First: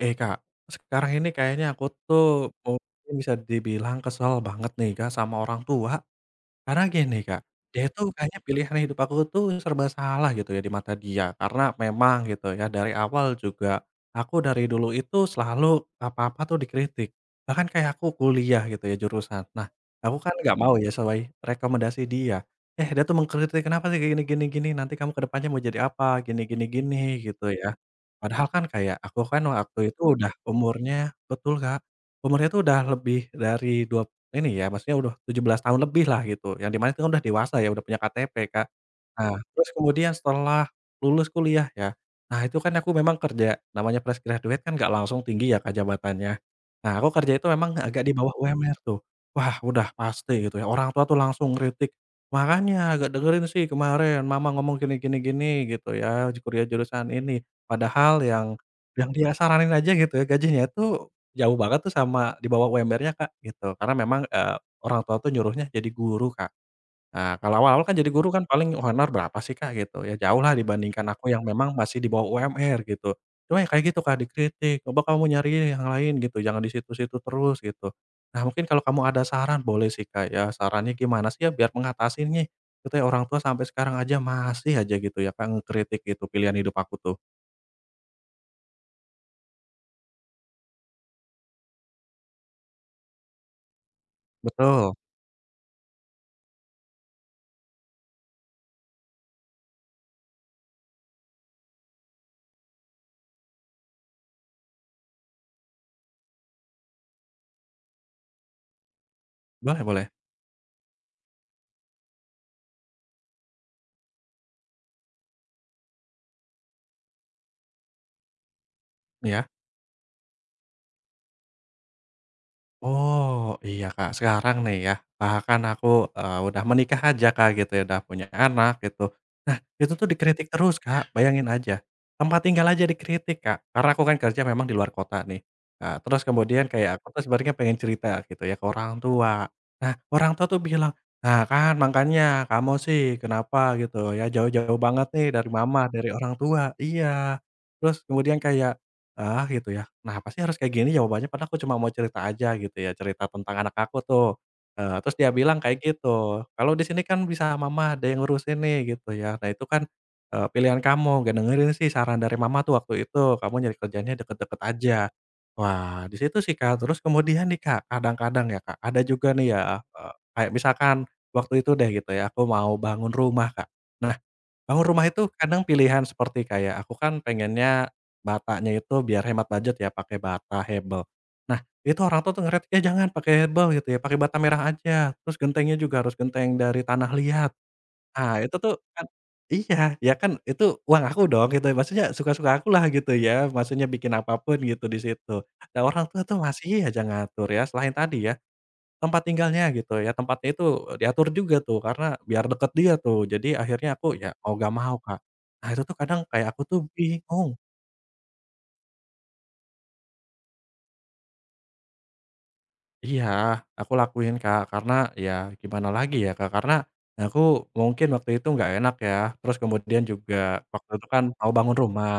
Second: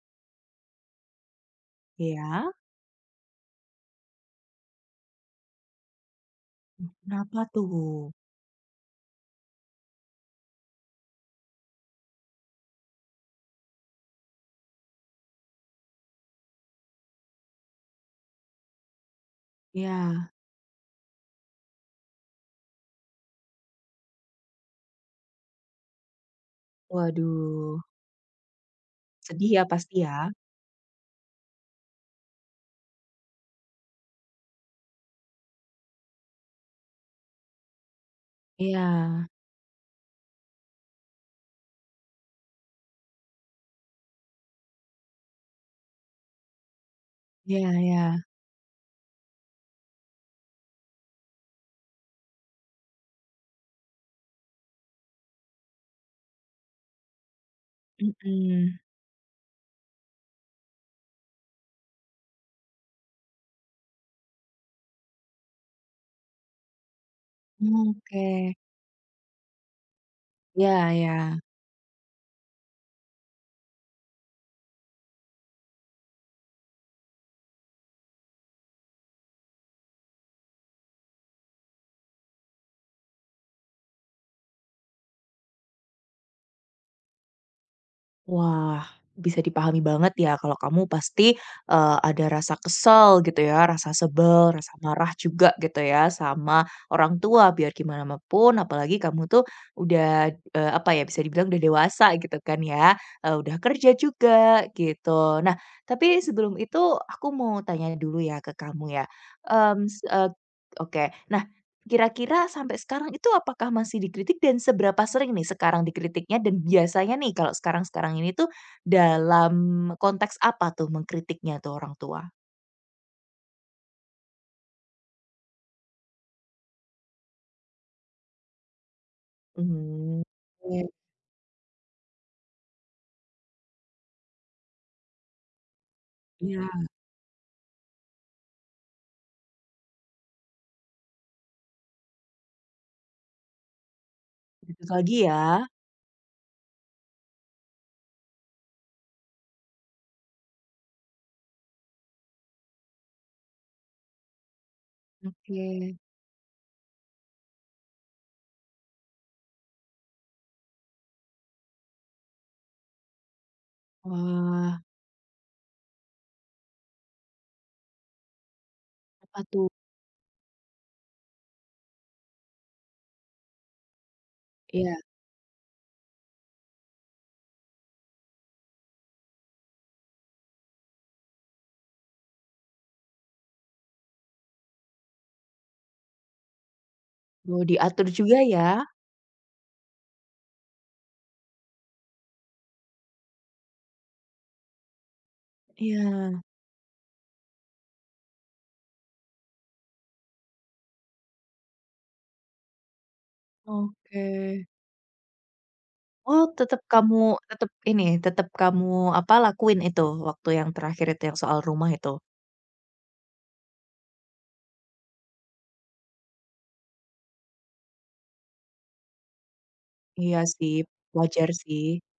Eh, Kak, sekarang ini kayaknya aku Iya. tuh mungkin bisa dibilang kesel banget nih, Kak, sama orang tua. Karena gini Kak, Kenapa tuh? dia itu kayaknya pilihan hidup aku tuh serba salah gitu ya di mata dia, karena memang gitu ya dari awal juga aku dari dulu itu selalu apa-apa tuh dikritik, bahkan kayak aku kuliah gitu ya jurusan. Nah, aku Iya. kan nggak mau ya sesuai rekomendasi dia, eh dia tuh mengkritik, "Kenapa sih kayak gini gini gini, nanti kamu ke depannya mau jadi apa, gini gini gini," gitu ya. Waduh, Padahal kan kayak aku kan sedih ya waktu pasti itu ya? udah umurnya betul Kak, umurnya tuh udah lebih dari 20 ini ya, maksudnya udah 17 tahun lebih lah gitu, yang di mana itu kan udah dewasa ya, udah punya KTP, Kak. Iya. Nah, terus kemudian setelah lulus kuliah ya, nah itu kan aku memang kerja, namanya fresh graduate kan nggak langsung tinggi ya, Kak, jabatannya. Nah, aku kerja itu Iya, memang iya. agak di bawah UMR tuh. Wah, udah pasti gitu ya, orang tua tuh langsung ngeritik, "Makanya nggak dengerin sih kemarin mama ngomong gini gini gini," gitu ya, "kuliah jurusan ini." Padahal yang Mhm. yang dia saranin aja gitu ya, gajinya itu jauh banget tuh sama di bawah UMR-nya, Kak, gitu. Karena memang, orang tua tuh nyuruhnya jadi guru, Kak. Nah, kalau awal-awal kan jadi guru kan Oke. paling honor berapa sih, Kak, gitu. Ya jauh lah Iya, dibandingkan iya. aku yang memang masih di bawah UMR gitu. Cuma ya kayak gitu, Kak, dikritik, "Coba kamu nyari yang lain gitu, jangan di situ-situ terus," gitu. Nah, mungkin kalau kamu ada saran boleh sih, Kak, ya sarannya gimana sih ya biar mengatasi nih, itu ya orang tua sampai sekarang aja masih aja gitu ya, Kak, ngekritik gitu pilihan hidup aku tuh. Wah, bisa dipahami banget ya kalau kamu pasti, ada rasa kesel gitu ya, rasa sebel, rasa Betul, marah juga gitu ya sama orang tua, biar gimana ma pun apalagi kamu tuh udah, apa ya, bisa dibilang udah dewasa gitu kan ya, udah kerja juga gitu. Nah, tapi sebelum itu aku mau tanya dulu ya ke kamu ya, mmm, boleh s boleh, eee, oke. Nah, kira-kira sampai sekarang itu apakah masih dikritik dan seberapa sering nih sekarang dikritiknya dan biasanya nih kalau sekarang-sekarang ini tuh iya. dalam konteks apa tuh mengkritiknya tuh orang tua? Oh, iya, Kak. Sekarang nih ya, bahkan aku, udah menikah aja, Kak, gitu ya, udah punya anak gitu. Nah, itu tuh Mmm, dikritik terus, iya, Kak, bayangin aja. Tempat tinggal aja dikritik, Kak, karena aku kan kerja memang di luar kota nih. Nah, terus iya. kemudian kayak aku tuh sebenarnya pengen cerita gitu ya ke orang tua. Nah, orang tua tuh bilang, "Nah, kan makanya kamu sih kenapa gitu ya jauh-jauh Kritik banget lagi nih ya? dari mama, dari orang tua." Iya. Terus kemudian kayak ah, gitu ya. Kenapa sih harus kayak gini jawabannya padahal aku cuma mau cerita aja gitu ya, cerita tentang anak aku tuh. Eee, terus dia bilang Oke. kayak gitu, "Kalau di sini kan bisa mama ada yang ngurusin nih," gitu ya. "Nah itu kan, pilihan kamu, nggak dengerin sih saran dari mama tuh waktu itu, kamu nyari kerjaannya deket-deket Wah, aja." Wah, di situ sih, Kak. Terus kemudian nih, Kak, kadang-kadang ya, Kak, ada juga apa nih tuh? ya, kayak misalkan waktu itu deh gitu ya, aku mau bangun rumah, Kak. Nah, bangun Iya, rumah itu kadang pilihan seperti kayak aku kan pengennya batanya itu biar hemat budget ya pakai bata hebel. Nah, itu orang tua tuh ngeret, "Ya jangan pakai hebel," gitu ya, "pakai bata merah aja, terus gentengnya juga harus genteng dari tanah liat." mau diatur juga Ah, itu ya? tuh kan iya, ya kan itu uang aku dong gitu, ya, maksudnya suka-suka aku lah gitu ya, maksudnya bikin apapun gitu di situ. Nah, orang tua tuh Iya. masih aja ngatur ya, selain tadi ya tempat tinggalnya gitu ya, tempatnya itu diatur juga tuh karena biar deket dia tuh. Jadi akhirnya aku Oke. ya mau gak mau, Kak. Nah itu tuh kadang Oh, kayak aku tuh tetap kamu bingung. tetap ini, tetap kamu apa, lakuin itu waktu yang terakhir itu yang soal rumah itu? Iya, aku lakuin, Kak, karena ya gimana lagi ya, Kak, karena aku mungkin waktu itu nggak enak ya, terus kemudian juga Iya sih, waktu itu kan mau wajar bangun sih. rumah.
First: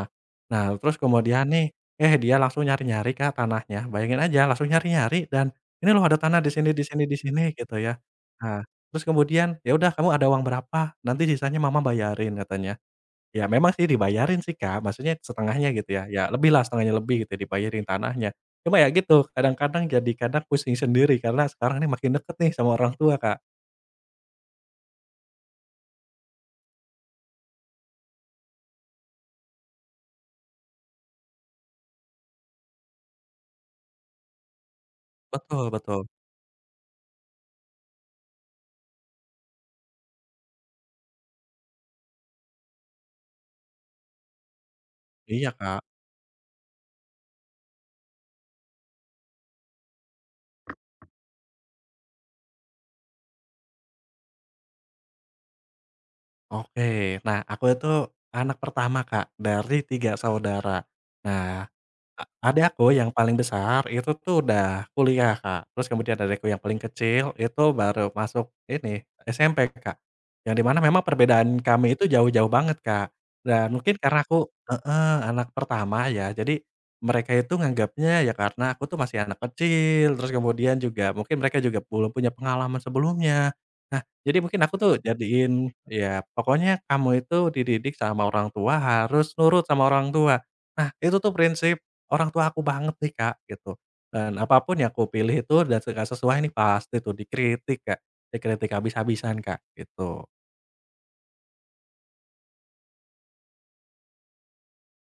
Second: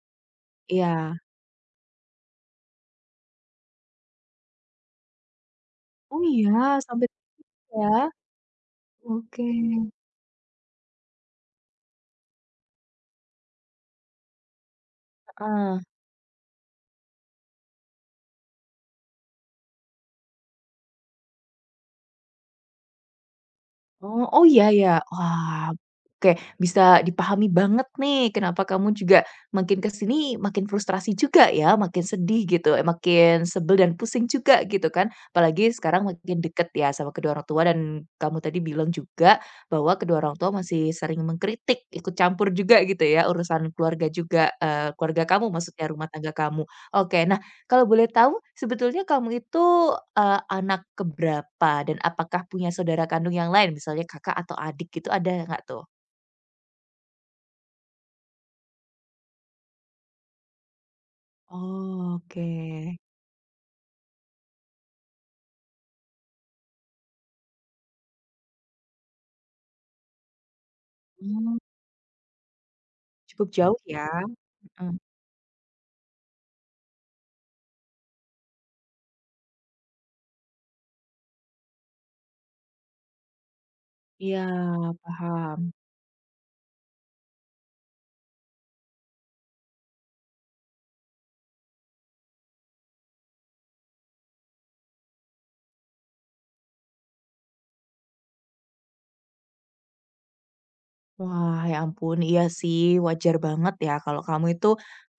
Nah, terus Iya. kemudian nih, eh, dia langsung nyari-nyari, Kak, tanahnya. Bayangin aja langsung nyari-nyari dan, "Ini loh ada Oh tanah di iya, sini di sini sampai di situ sini," gitu ya? ya. Nah, terus Oke. kemudian, "Ya udah kamu ada uang berapa? Nanti sisanya mama bayarin," katanya. Ya memang sih dibayarin sih, Kak, maksudnya setengahnya Heeh. gitu ya, ya lebih lah setengahnya lebih gitu ya, dibayarin tanahnya. Cuma ya gitu, kadang-kadang jadi kadang pusing sendiri karena sekarang ini makin deket nih sama orang tua, Kak. Oh, oh, iya ya. Wah, oke, bisa dipahami banget nih kenapa kamu juga makin ke sini makin frustrasi juga ya, makin sedih gitu, makin sebel dan pusing juga gitu kan. Apalagi Betul sekarang betul. makin deket ya sama kedua orang tua dan kamu tadi bilang juga bahwa kedua orang tua masih sering mengkritik, ikut campur juga gitu ya urusan keluarga juga, keluarga kamu Iya, Kak. maksudnya rumah tangga kamu. Oke, kalau boleh tahu, sebetulnya kamu itu, anak keberapa dan apakah punya saudara kandung yang lain, misalnya kakak atau adik gitu, ada nggak tuh? Oke, nah aku itu anak pertama, Kak, dari 3 saudara. Nah Oh, A adekku oke. yang paling besar itu tuh udah kuliah, Kak. Terus kemudian adekku yang paling kecil itu baru masuk ini, SMP, Kak. Yang di mana memang perbedaan Mmm, kami itu jauh-jauh banget, Kak. cukup Dan jauh mungkin ya? karena aku Mhm. heeh, anak pertama ya, jadi mereka itu nganggapnya ya karena aku tuh masih anak kecil, terus kemudian juga mungkin mereka juga belum punya pengalaman sebelumnya. Nah, jadi Iya, mungkin aku tuh jadiin paham. ya pokoknya kamu itu dididik sama orang tua harus nurut sama orang tua. Nah, itu tuh prinsip orang tua aku banget nih, Kak, gitu. Dan apapun yang aku pilih itu dan nggak sesuai nih pasti tuh dikritik, Kak, dikritik habis-habisan, Kak, gitu. Wah, ya ampun, iya sih, wajar banget ya kalau kamu itu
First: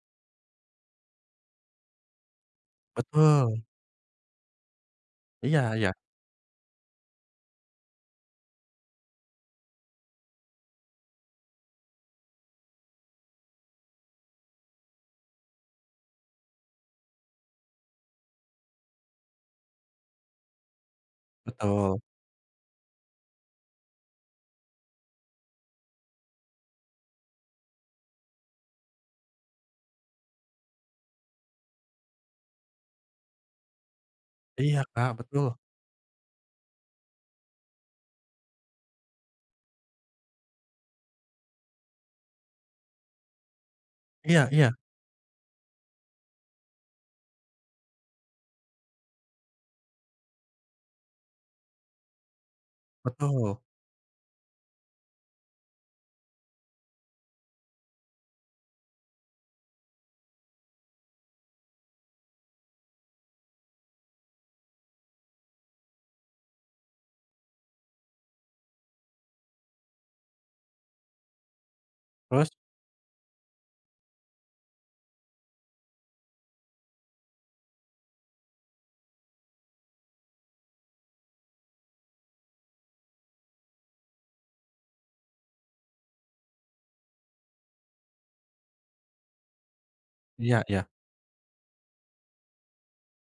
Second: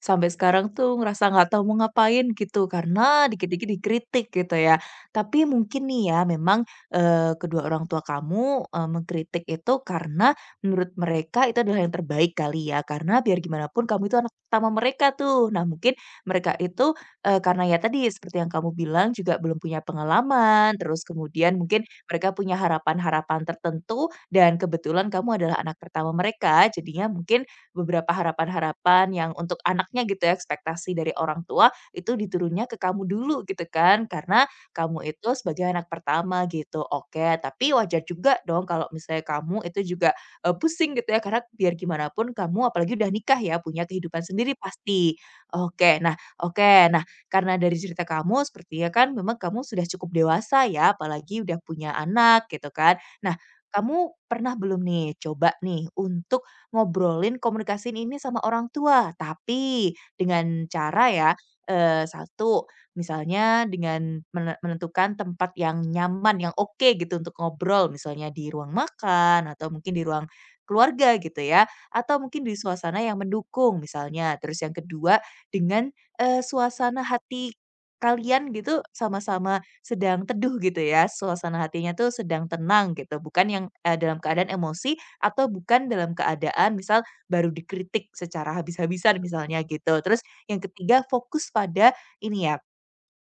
sampai sekarang tuh ngerasa nggak tahu mau ngapain gitu karena Betul, dikit-dikit dikritik gitu ya. Tapi iya mungkin iya, nih ya, memang kedua orang tua kamu mengkritik itu karena menurut mereka itu adalah yang terbaik kali ya. Karena biar gimana pun kamu itu anak pertama mereka tuh. Nah, mungkin mereka itu karena ya tadi seperti yang kamu bilang juga belum punya pengalaman, terus kemudian mungkin betul. mereka punya harapan-harapan tertentu dan kebetulan kamu adalah anak pertama mereka, jadinya mungkin beberapa harapan-harapan yang untuk anaknya gitu ya, ekspektasi dari orang tua itu diturunnya ke kamu dulu gitu kan, karena Iya, kamu Kak, itu betul. sebagai anak pertama gitu. Oke, tapi wajar juga dong kalau misalnya kamu itu juga, pusing gitu ya, karena biar gimana pun kamu apalagi udah nikah ya, punya kehidupan Iya sendiri iya, pasti. Oke, nah, oke, nah, karena dari cerita kamu sepertinya kan memang kamu sudah cukup dewasa ya, apalagi udah punya anak gitu kan. Nah, betul. kamu pernah belum nih, coba nih untuk ngobrolin, komunikasiin ini sama orang tua, tapi dengan cara ya, 1 misalnya dengan menentukan tempat yang nyaman, yang oke gitu untuk ngobrol, misalnya di ruang makan atau mungkin di ruang keluarga gitu ya, atau mungkin Terus di suasana yang mendukung misalnya. Terus yang kedua dengan, suasana hati kalian gitu sama-sama sedang teduh gitu ya, suasana hatinya tuh sedang tenang gitu, bukan yang, dalam keadaan emosi atau bukan dalam keadaan misal baru dikritik secara habis-habisan misalnya gitu. Terus yang iya iya, ketiga fokus pada ini ya,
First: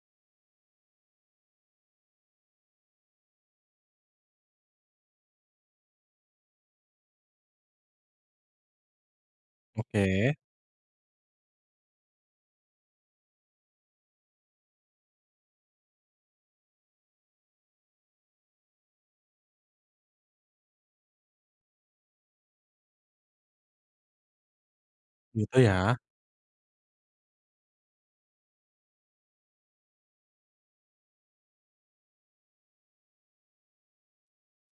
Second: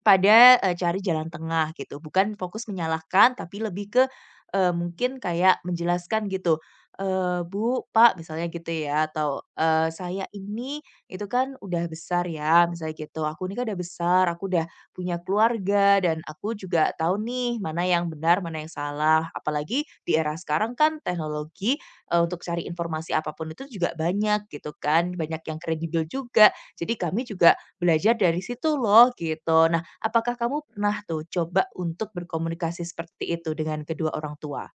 pada, cari jalan tengah gitu, bukan fokus menyalahkan, tapi lebih ke, mungkin kayak menjelaskan gitu, "Bu, Pak," misalnya gitu ya, atau, oke, "Saya ini itu kan udah besar ya," misalnya gitu, "aku ini kan udah besar, aku udah punya keluarga dan aku juga tahu nih mana yang benar, mana yang salah." Apalagi di era sekarang kan teknologi, untuk cari informasi apapun itu juga banyak gitu kan, banyak gitu yang ya. kredibel juga. Jadi kami juga belajar dari situ loh, gitu. Nah, apakah kamu pernah tuh coba untuk berkomunikasi seperti itu dengan kedua orang tua?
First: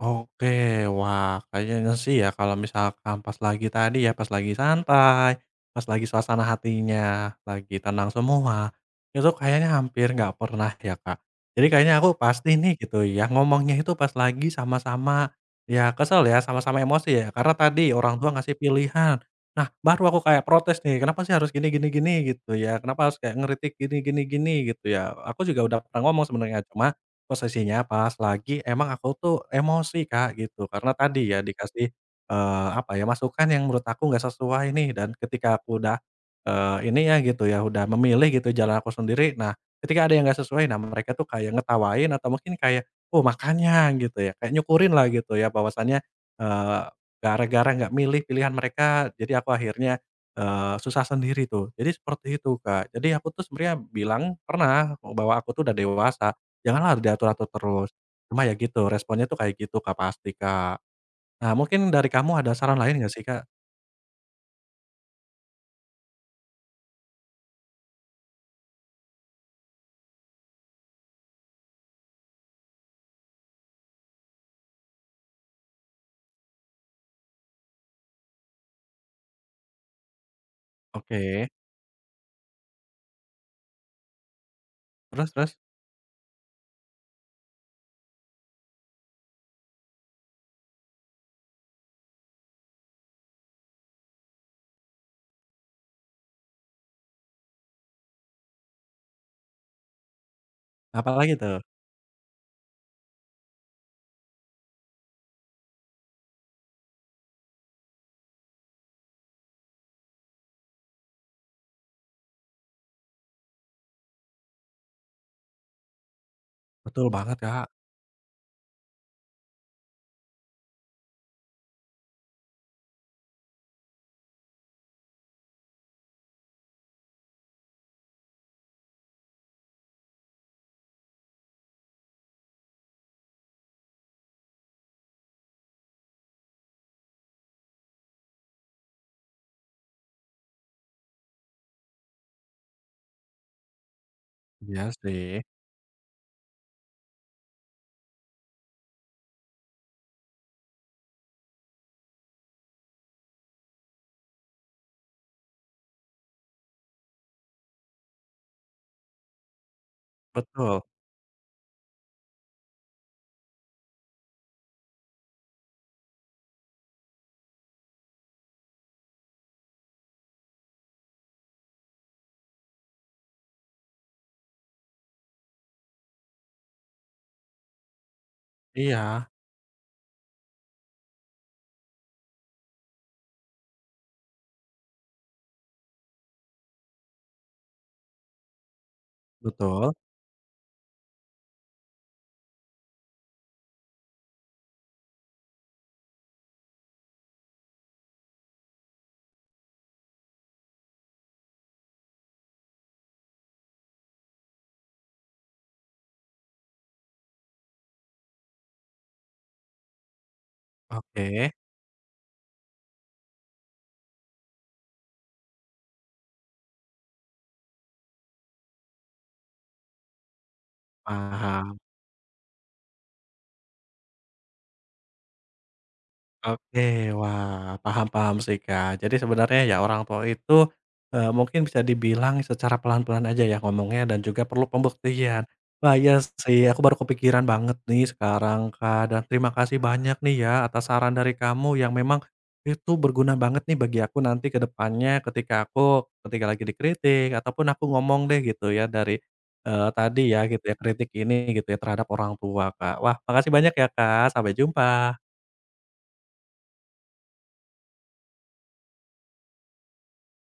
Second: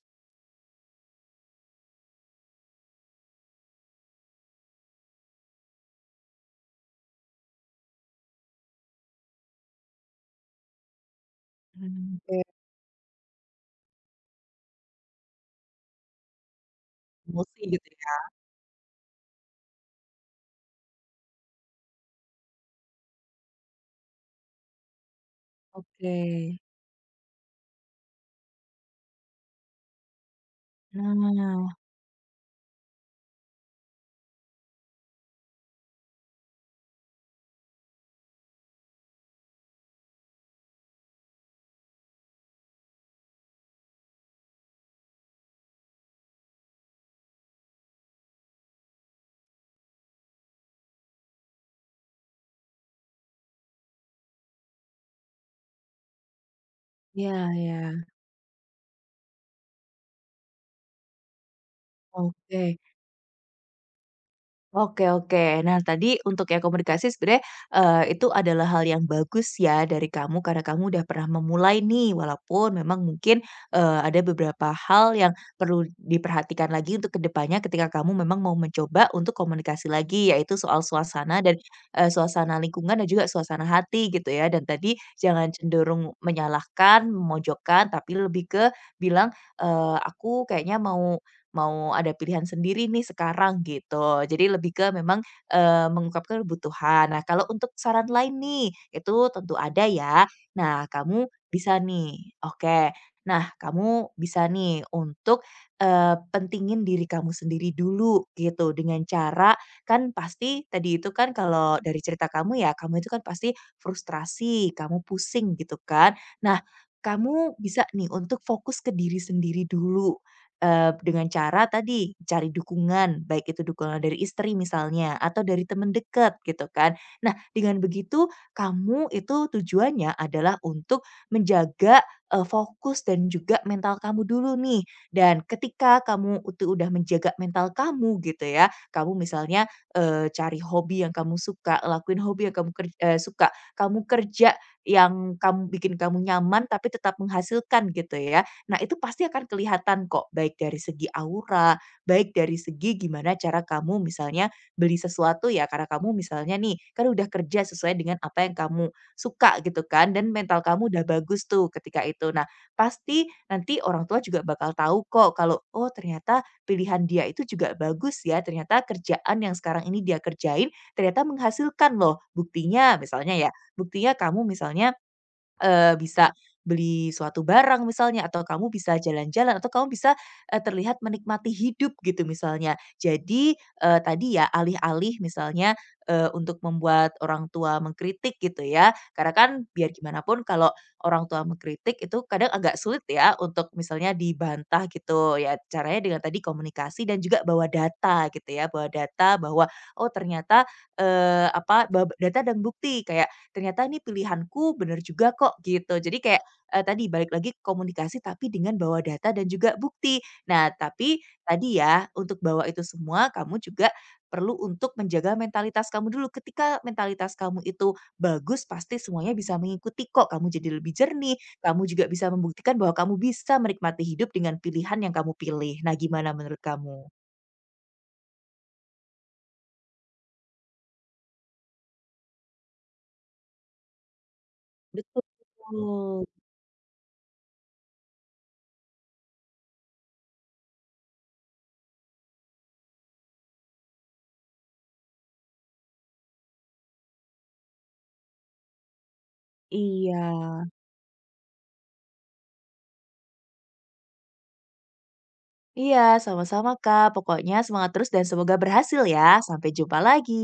Oke, wah kayaknya sih ya kalau misalkan pas lagi tadi ya, pas lagi santai, pas lagi suasana hatinya lagi tenang semua, itu kayaknya hampir nggak pernah ya, Kak. Jadi kayaknya aku Mmm, oke. pasti nih gitu ya, ngomongnya itu pas lagi sama-sama ya kesel ya, sama-sama emosi ya, karena Emosi gitu tadi ya? orang tua ngasih pilihan. Nah, baru aku kayak protes nih, "Kenapa sih harus gini gini gini?" Gitu ya, "Kenapa harus kayak ngeritik gini gini gini?" Gitu ya. Aku juga udah pernah Oke. ngomong sebenarnya, cuman posisinya pas lagi emang aku tuh emosi, Kak, gitu. Karena tadi ya Nah. dikasih, apa ya, masukan yang menurut aku nggak sesuai nih dan ketika aku udah, ini ya gitu ya, udah memilih gitu jalan aku sendiri, nah ketika ada yang nggak sesuai, nah mereka tuh kayak ngetawain atau mungkin kayak, "Oh makanya," gitu ya, kayak nyukurin lah gitu ya bahwasannya, eee, gara-gara nggak milih pilihan mereka, jadi aku akhirnya, susah sendiri tuh. Jadi seperti itu, Kak. Jadi aku tuh sebenarnya bilang pernah bahwa aku tuh udah dewasa janganlah harus Iya, diatur-atur iya, terus. Cuma ya gitu, responnya tuh kayak gitu Kak, pasti Kak. Nah mungkin dari kamu ada oke. saran lain nggak sih Kak? Oke, oke. Nah, tadi untuk yang komunikasi sebenarnya, itu adalah hal yang bagus ya dari kamu karena kamu udah pernah memulai nih walaupun memang mungkin, ada beberapa hal yang perlu diperhatikan lagi untuk kedepannya ketika kamu memang mau mencoba untuk komunikasi lagi yaitu soal suasana Oke, dan, suasana lingkungan dan juga suasana hati gitu ya dan tadi terus jangan terus? cenderung menyalahkan, memojokkan tapi lebih ke bilang, "Aku kayaknya mau mau ada pilihan sendiri nih sekarang gitu. Jadi lebih ke memang, mengungkapkan kebutuhan. Nah, kalau untuk saran lain nih, itu tentu ada ya. Nah, kamu Apalagi tuh? bisa nih oke, nah kamu bisa nih untuk, pentingin diri kamu sendiri dulu gitu dengan cara kan pasti tadi itu kan kalau dari cerita kamu ya, kamu itu kan pasti frustrasi, kamu pusing gitu kan. Nah, Betul banget kamu Kak. bisa nih untuk fokus ke diri sendiri dulu. Dengan cara tadi, cari dukungan, baik itu dukungan dari istri misalnya, atau dari teman dekat gitu kan. Nah, dengan begitu kamu itu tujuannya adalah untuk menjaga, fokus dan juga mental kamu dulu nih. Dan ketika kamu itu udah menjaga mental kamu gitu ya, kamu misalnya, cari hobi yang kamu suka, lakuin hobi yang suka, kamu kerja Iya yang sih, kamu bikin kamu nyaman tapi tetap menghasilkan gitu ya. Nah, itu pasti akan kelihatan kok, baik dari segi aura, baik dari segi gimana cara kamu misalnya beli sesuatu ya, karena kamu misalnya nih, kan udah kerja sesuai dengan apa yang kamu suka gitu kan, dan mental betul. kamu udah bagus tuh ketika itu. Nah, pasti nanti orang tua juga bakal tahu kok kalau, oh ternyata pilihan dia itu juga bagus ya, ternyata kerjaan yang sekarang ini dia kerjain ternyata menghasilkan loh. Buktinya misalnya ya, buktinya kamu misalnya bisa beli suatu barang misalnya, atau kamu bisa Iya, jalan-jalan, atau kamu bisa, terlihat menikmati hidup gitu misalnya. Jadi, tadi ya alih-alih misalnya, untuk membuat orang tua mengkritik gitu ya, karena kan betul. biar gimana pun kalau orang tua mengkritik itu kadang agak sulit ya untuk misalnya dibantah gitu ya, caranya dengan tadi komunikasi dan juga bawa data gitu ya, bawa data bahwa, oh ternyata, eee, apa, ba data dan bukti kayak ternyata ini pilihanku bener juga kok gitu. Jadi kayak, tadi balik lagi ke komunikasi tapi dengan bawa data dan juga bukti. Nah, tapi Oke, tadi ya untuk bawa itu semua kamu juga perlu untuk menjaga mentalitas kamu dulu. Ketika mentalitas kamu itu bagus pasti semuanya bisa mengikuti kok, kamu jadi lebih jernih, paham. kamu juga bisa membuktikan bahwa kamu bisa menikmati hidup dengan pilihan yang kamu pilih. Nah, gimana menurut Oke, kamu? wah, paham paham sih, Kak. Jadi sebenarnya ya orang tua itu, mungkin bisa dibilang secara pelan-pelan aja ya ngomongnya dan juga perlu pembuktian. Wah, iya Betul. sih, aku baru kepikiran banget nih sekarang, Kak, dan terima kasih banyak nih ya atas saran dari kamu yang memang itu berguna banget nih bagi aku nanti ke depannya ketika aku ketika lagi dikritik ataupun aku ngomong deh gitu ya dari, Iya. tadi ya gitu ya kritik ini gitu ya terhadap orang tua, Kak. Wah, makasih banyak ya, Kak. Sampai jumpa. Iya, sama-sama Kak. Pokoknya semangat terus dan semoga berhasil ya. Sampai jumpa lagi.